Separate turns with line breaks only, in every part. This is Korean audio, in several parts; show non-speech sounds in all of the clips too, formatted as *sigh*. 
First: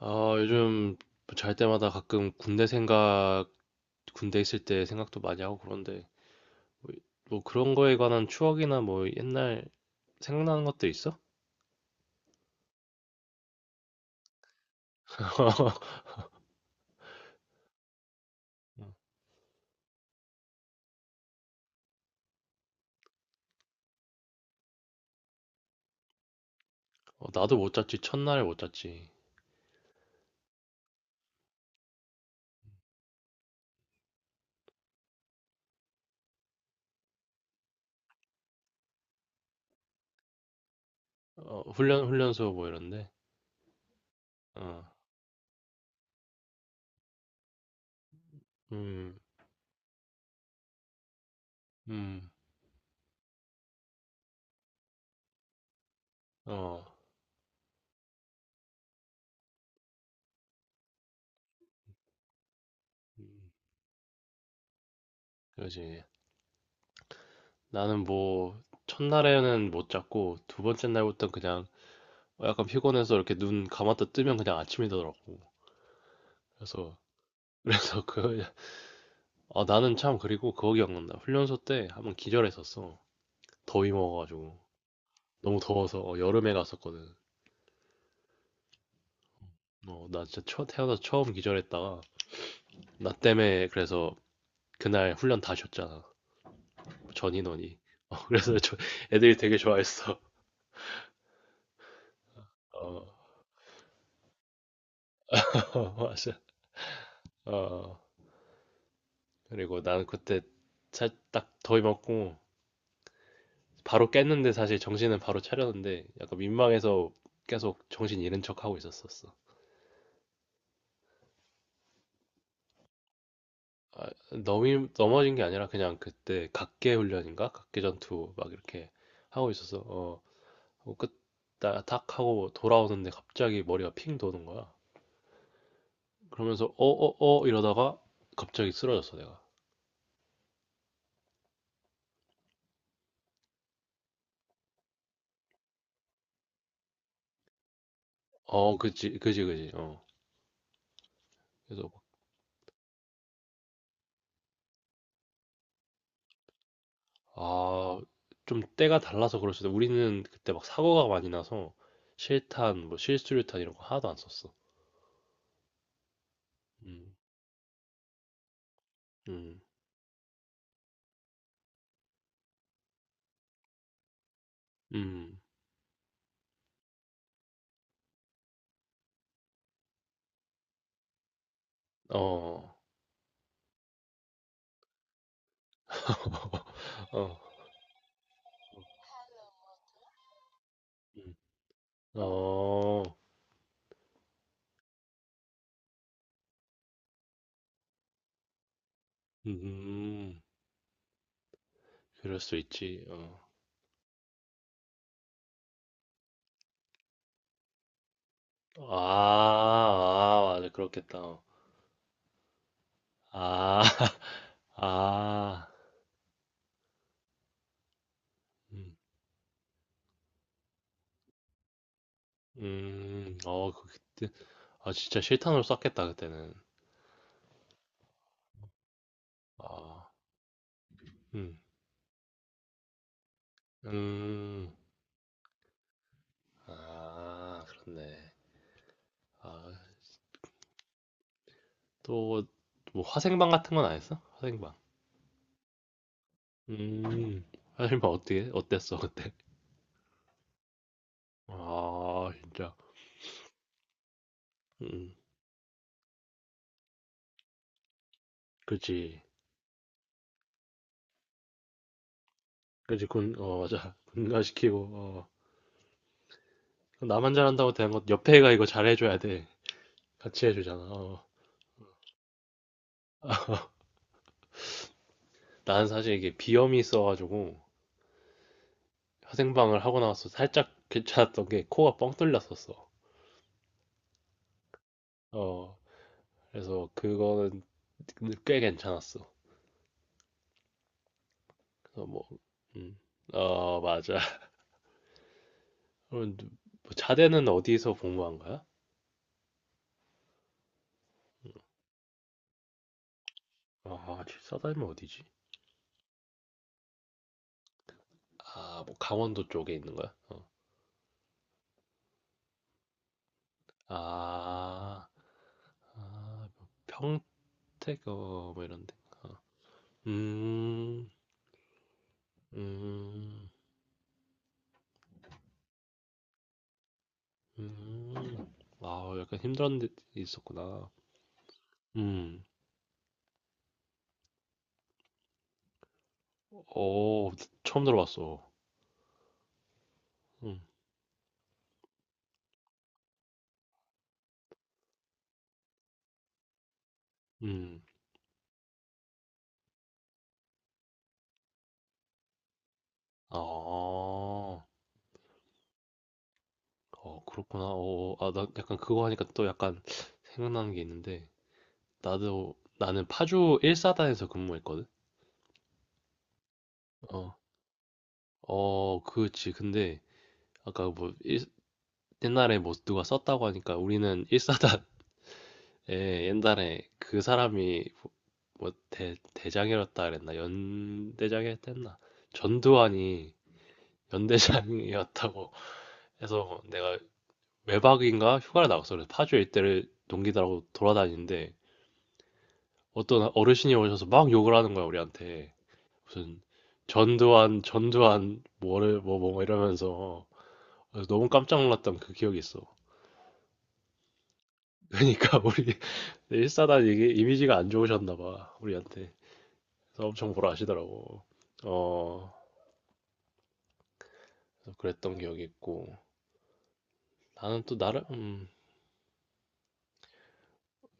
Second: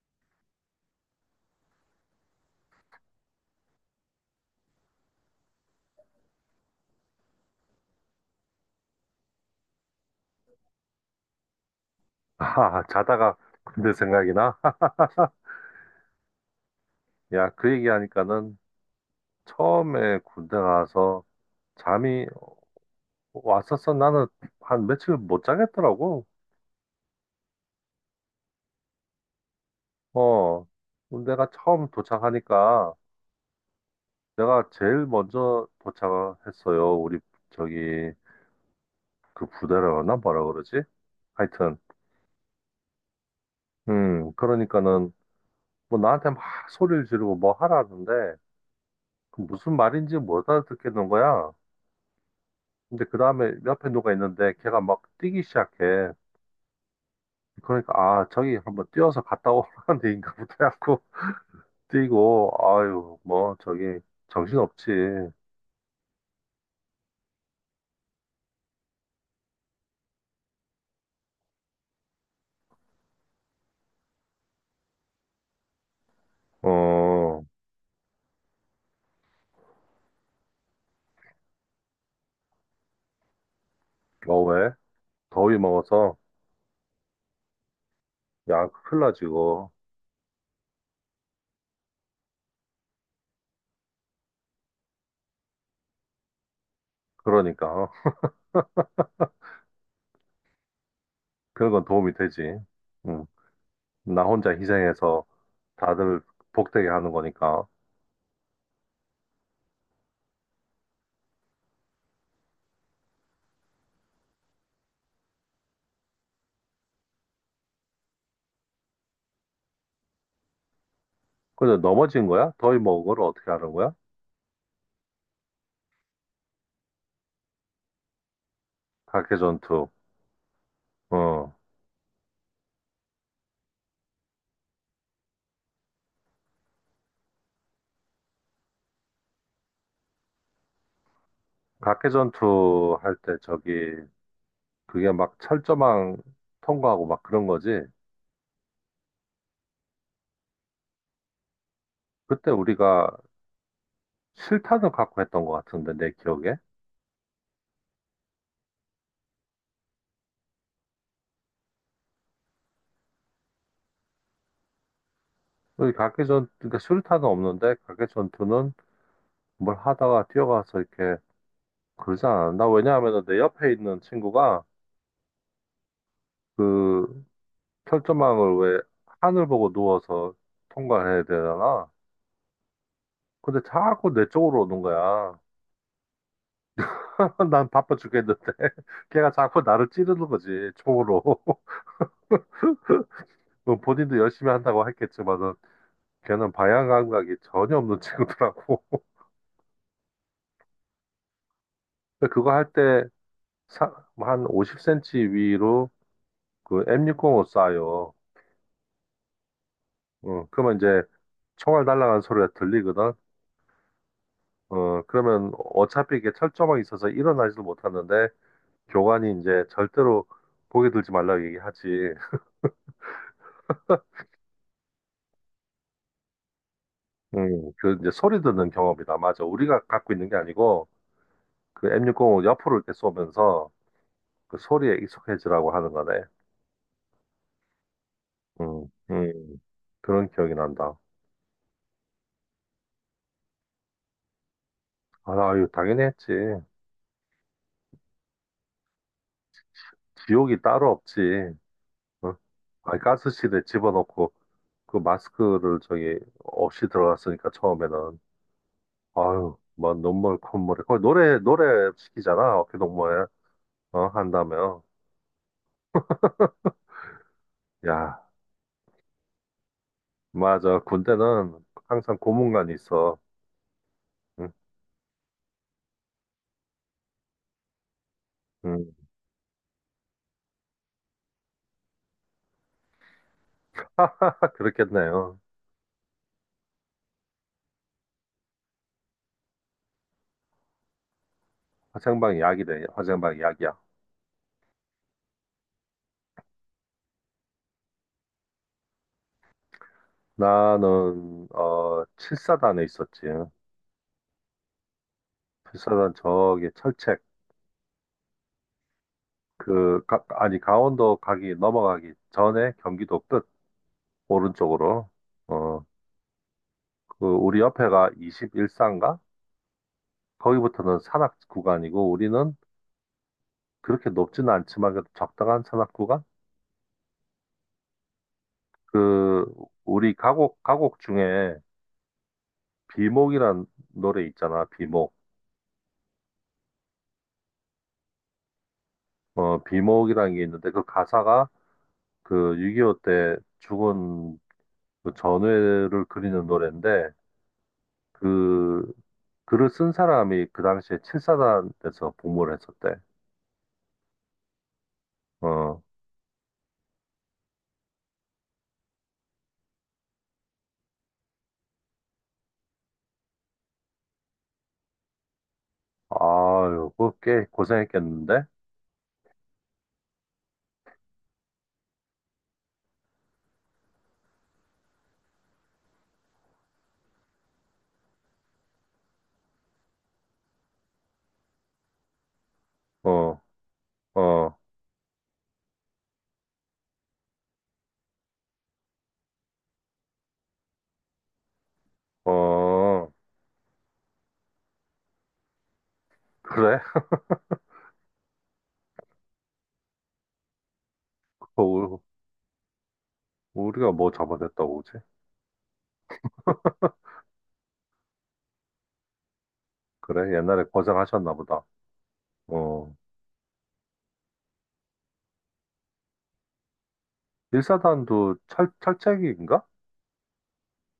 아, 요즘 잘 때마다 가끔 군대 있을 때 생각도 많이 하고 그런데, 뭐, 뭐 그런 거에 관한 추억이나 뭐 옛날 생각나는 것들 있어?
아, 자다가 군대 생각이 나?
*laughs*
*laughs* 야, 그 얘기하니까는 처음에 군대 가서 잠이 왔었어. 나는 한 며칠 못 자겠더라고.
어, 나도 못 잤지, 첫날에 못 잤지.
어, 군대가 처음 도착하니까 내가 제일 먼저 도착했어요. 우리 저기 그 부대라나 뭐라 그러지?
어,
하여튼,
훈련소 뭐 이런데. 어,
그러니까는 뭐 나한테 막 소리를 지르고 뭐 하라는데
음,
그 무슨 말인지 못 알아듣겠는 거야.
음,
근데 그 다음에 옆에 누가 있는데 걔가 막 뛰기 시작해.
어,
그러니까 아 저기 한번 뛰어서 갔다 오라는 데인가부터 해갖고 *laughs* 뛰고 아유
음,
뭐 저기 정신없지.
그러지. 나는 첫날에는 못 잤고, 두 번째 날부터 그냥 약간 피곤해서 이렇게 눈 감았다 뜨면 그냥 아침이더라고. 그래서,
어,
*laughs* 그래서 그 아, 나는 참 그리고 그거 기억난다. 훈련소 때 한번 기절했었어. 더위
어
먹어가지고.
왜 더위
너무 더워서
먹어서
어, 여름에 갔었거든.
약 큰일 나 지고.
어, 나 진짜 태어나서 처음 기절했다가 나 때문에 그래서 그날 훈련 다 쉬었잖아. 전
그러니까
인원이.
어,
어, *laughs* 애들이 되게 좋아했어.
그런 건 도움이 되지.
어,
음나 혼자 희생해서
*laughs*
다들
맞아.
복되게 하는 거니까.
어, 그리고 나는 그때 딱 더위 먹고 바로 깼는데 사실 정신은 바로 차렸는데 약간 민망해서 계속 정신 잃은 척 하고 있었었어.
근데 넘어진 거야? 더위 먹은 걸 어떻게 하는 거야?
아, 넘어진 게 아니라 그냥 그때 각계 훈련인가? 각계 전투 막 이렇게 하고 있어서
각개전투.
어, 하고 끝,
어,
나, 탁 하고 돌아오는데 갑자기 머리가 핑 도는 거야. 그러면서 이러다가 갑자기 쓰러졌어 내가.
각개전투 할 때 저기 그게 막 철조망 통과하고 막 그런 거지.
어, 그지, 그지, 그지. 어. 그래서
그때 우리가 실탄을 갖고 했던 것 같은데 내 기억에.
아, 좀 때가 달라서 그럴 수도. 우리는 그때 막 사고가 많이 나서 뭐 실수류탄 이런 거 하나도 안 썼어.
여기 각개전 그러니까
음,
수류탄은 없는데 각개전투는
음,
뭘 하다가 뛰어가서 이렇게 그러지 않았나? 왜냐하면 내 옆에 있는 친구가
음,
그 철조망을 왜 하늘 보고 누워서 통과를 해야 되잖아.
어,
근데 자꾸 내 쪽으로 오는 거야.
어,
*laughs* 난 바빠 죽겠는데 *laughs* 걔가 자꾸 나를 찌르는 거지 총으로.
음,
*laughs*
어,
뭐 본인도 열심히 한다고 했겠지만은 걔는 방향 감각이 전혀 없는 *laughs* 친구더라고.
음.
근데
그럴
그거
수 있지.
할때
어.
사, 한 50 cm 위로 그 M605 쏴요.
아,
어,
아, 맞아.
그러면 이제
그렇겠다. 어.
총알 날아가는 소리가 들리거든.
아, *laughs*
어, 그러면
아.
어차피 이게 철조망이 있어서 일어나지도 못하는데
음,
교관이 이제 절대로 보게 들지 말라고 얘기하지.
어, 그때. 아, 진짜 실탄으로 쐈겠다, 그때는.
그 이제 소리 듣는 경험이다. 맞아. 우리가
아,
갖고 있는 게 아니고
음,
그 M605 옆으로 이렇게 쏘면서 그
음.
소리에 익숙해지라고 하는 거네.
아, 그렇네.
음,
아,
음, 그런 기억이 난다.
또, 뭐, 화생방 같은 건 안 했어? 화생방.
아, 유 당연히 했지.
음, 어땠어, 그때?
지옥이 따로 없지.
아,
어?
진짜.
아니, 가스실에 집어넣고 그
음,
마스크를 저기 없이 들어갔으니까 처음에는
그치.
아유 뭐 눈물 콧물이 거의 노래 노래 시키잖아 어깨동무에.
어, 맞아. *laughs*
어 한다며.
군가시키고, 어. 나만 잘한다고 되는 것,
야,
옆에 애가 이거 잘해줘야 돼. 같이
맞아.
해주잖아. 어.
군대는 항상 고문관이 있어. 응,
난 사실 이게 비염이 있어가지고
응.
화생방을 하고 나서 살짝 괜찮았던 게 코가 뻥 뚫렸었어.
딱 그렇겠네요.
어, 그래서 그거는 꽤 괜찮았어. 그래서 뭐,
화생방 약이래,
음,
화생방 약이야.
어, 맞아. *laughs* 그럼 뭐 자대는 어디서 복무한 거야?
나는 어 7사단에 있었지.
아, 집사다니면 어디지?
7사단 저기 철책.
아, 뭐 강원도 쪽에 있는
그
거야?
가,
어.
아니 강원도 가기 넘어가기 전에 경기도 끝
아,
오른쪽으로. 어,
아, 뭐
그 우리
평택,
옆에가
어, 뭐 이런 데.
21산가?
어.
거기부터는
음,
산악 구간이고 우리는
음.
그렇게 높지는 않지만 그래도 적당한 산악 구간?
음. 아, 약간
그
힘든 데
우리 가곡
있었구나.
가곡 중에
음.
비목이란 노래 있잖아. 비목.
어, 처음 들어봤어.
어, 비목이라는 게
음.
있는데 그 가사가 그 6.25 때 죽은 그 전우회를 그리는 노래인데
음.
그 글을 쓴 사람이 그 당시에 7사단에서 복무를 했었대.
아. 어,
어.
그렇구나. 어, 아, 나 약간 그거 하니까 또 약간 생각나는 게 있는데 나도 나는 파주 1사단에서 근무했거든.
아유,
어.
그꽤 고생했겠는데?
어, 그렇지. 근데 아까 뭐 일, 옛날에 뭐 누가 썼다고 하니까 우리는 *laughs* 1사단 예, 옛날에 그 사람이 대장이었다 그랬나? 연대장이었댔나 전두환이
어, 어,
연대장이었다고 해서 내가 외박인가 휴가를 나갔어. 그래서 파주 일대를 동기들하고 돌아다니는데
어,
어떤 어르신이 오셔서 막 욕을 하는 거야, 우리한테. 무슨
그래?
전두환, 뭐를, 뭐, 뭐 뭐 이러면서. 그래서 너무
*laughs*
깜짝 놀랐던
우-
그 기억이 있어.
우리가 뭐 잡아냈다고 그지?
그러니까 우리 *laughs* 일사단 이게 이미지가 안 좋으셨나 봐, 우리한테. 그래서 엄청
그래?
보라
옛날에
하시더라고.
고생하셨나 보다.
어,
어,
그래서 그랬던 기억이 있고. 나는 또 나름,
일사단도 철철책인가.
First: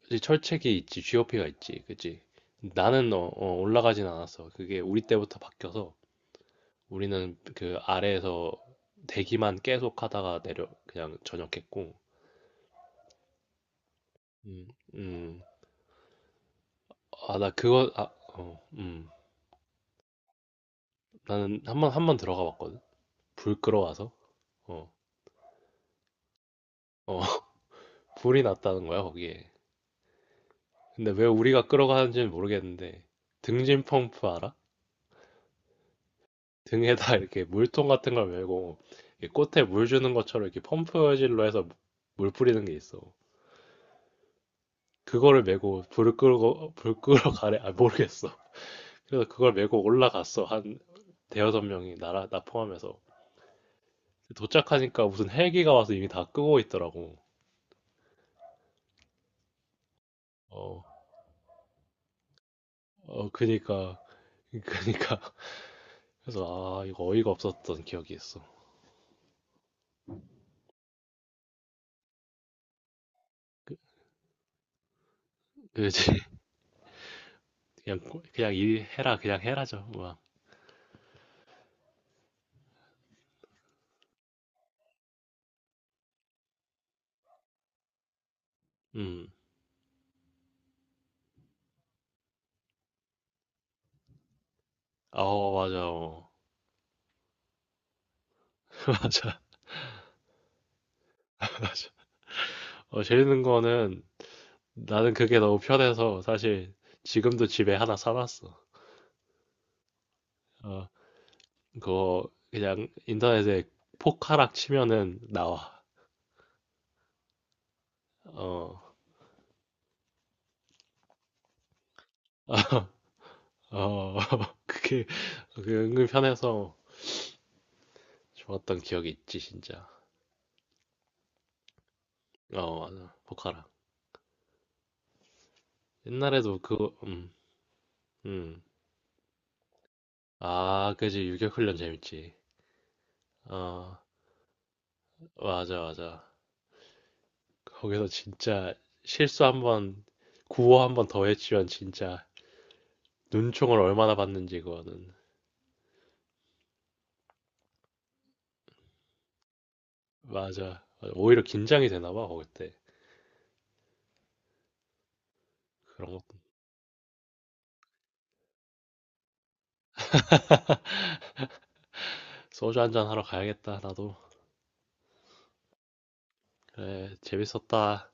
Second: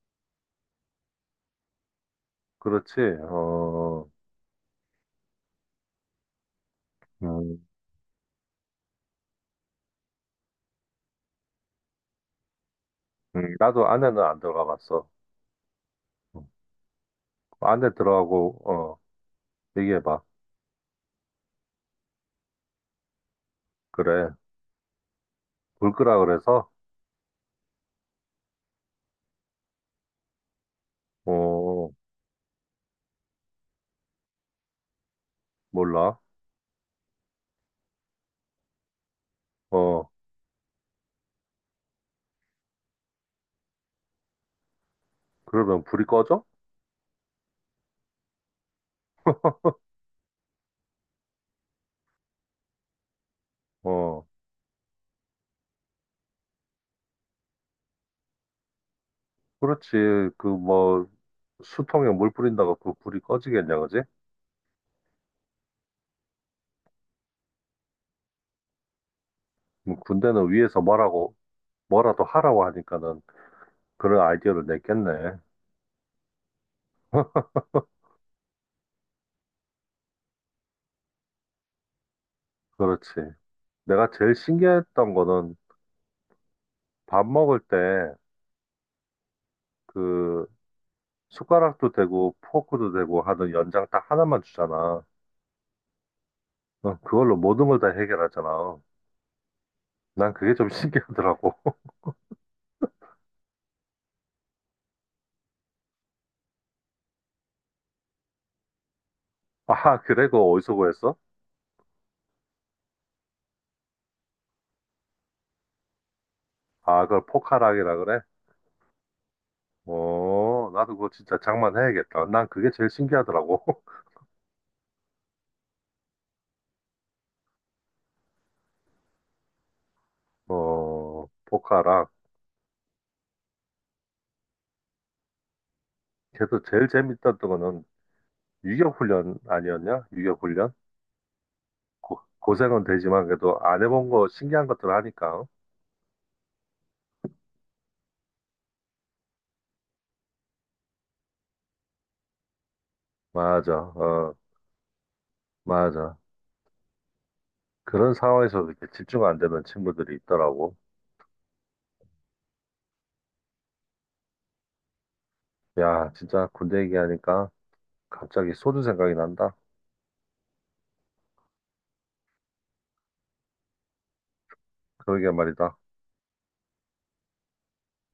그치, 철책이 있지, GOP가 있지, 그치?
그렇지.
나는 올라가진
어,
않았어. 그게 우리 때부터 바뀌어서 우리는
음,
그 아래에서 대기만 계속 하다가 내려, 그냥 전역했고.
나도 안에는 안 들어가
음,
봤어.
음.
어,
아, 나
안에
그거, 아, 어,
들어가고, 어, 얘기해봐.
나는 한 번 들어가 봤거든. 불 끌어와서.
그래.
어,
불 끄라 그래서?
어, *laughs* 불이 났다는 거야, 거기에. 근데 왜 우리가
어,
끌어가는지는 모르겠는데, 등진 펌프 알아?
몰라.
등에다 *laughs* 이렇게 물통 같은 걸 메고 이렇게 꽃에 물
어,
주는 것처럼 이렇게 펌프질로 해서 물 뿌리는 게 있어. 그거를 메고
그러면 불이
불을
꺼져?
끄고 불 끄러 가래 아 모르겠어. 그래서 그걸 메고 올라갔어 한 대여섯 명이 나라 나 포함해서
어,
도착하니까 무슨 헬기가 와서 이미 다 끄고 있더라고.
그렇지. 그
어,
뭐, 수통에 물 뿌린다고 그 불이
어
꺼지겠냐,
그니까
그지?
그니까 그래서 아 이거 어이가 없었던 기억이 있어.
뭐 군대는 위에서 뭐라고 뭐라도 하라고 하니까는
그,
그런 아이디어를 냈겠네.
그지 그냥 그냥 일 해라 그냥 해라죠 막.
그렇지. 내가 제일 신기했던 거는 밥 먹을 때
음.
그 숟가락도 되고 포크도 되고 하는 연장 딱 하나만 주잖아.
아 맞아 어.
어, 그걸로 모든 걸 다 해결하잖아.
*laughs* 맞아.
난 그게 좀 신기하더라고.
어, 재밌는 거는 나는 그게 너무 편해서 사실 지금도 집에 하나 사놨어.
*laughs* 아, 그래? 그거 어디서
어,
구했어?
그거 그냥 인터넷에 포카락 치면은 나와.
아, 그걸 포카락이라 그래?
어,
어, 나도 그거 진짜 장만해야겠다. 난 그게 제일 신기하더라고. *laughs*
어, *laughs* 그게, 그게 은근 편해서 좋았던 기억이 있지, 진짜.
어, 포카락.
어, 맞아. 포카락. 옛날에도
그래서 제일
그거,
재밌었던 거는
음.
유격훈련 아니었냐? 유격훈련?
아, 그지. 유격훈련
고,
재밌지.
고생은 되지만 그래도 안
어,
해본 거 신기한 것들 하니까.
맞아, 맞아. 거기서 진짜 실수 한 번, 구호 한번 더 했지만 진짜
맞아,
눈총을 얼마나
어,
받는지 그거는
맞아. 그런 상황에서 도 이렇게 집중 안 되는 친구들이 있더라고.
맞아. 맞아. 오히려 긴장이 되나 봐 그때 그런
야,
것
진짜 군대 얘기하니까 갑자기 소주 생각이 난다.
소주 한잔 하러 가야겠다 나도
그러게 말이다.
그래 재밌었다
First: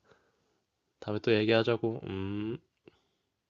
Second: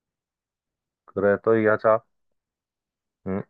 다음에 또
그래, 또
얘기하자고
얘기하자. 응?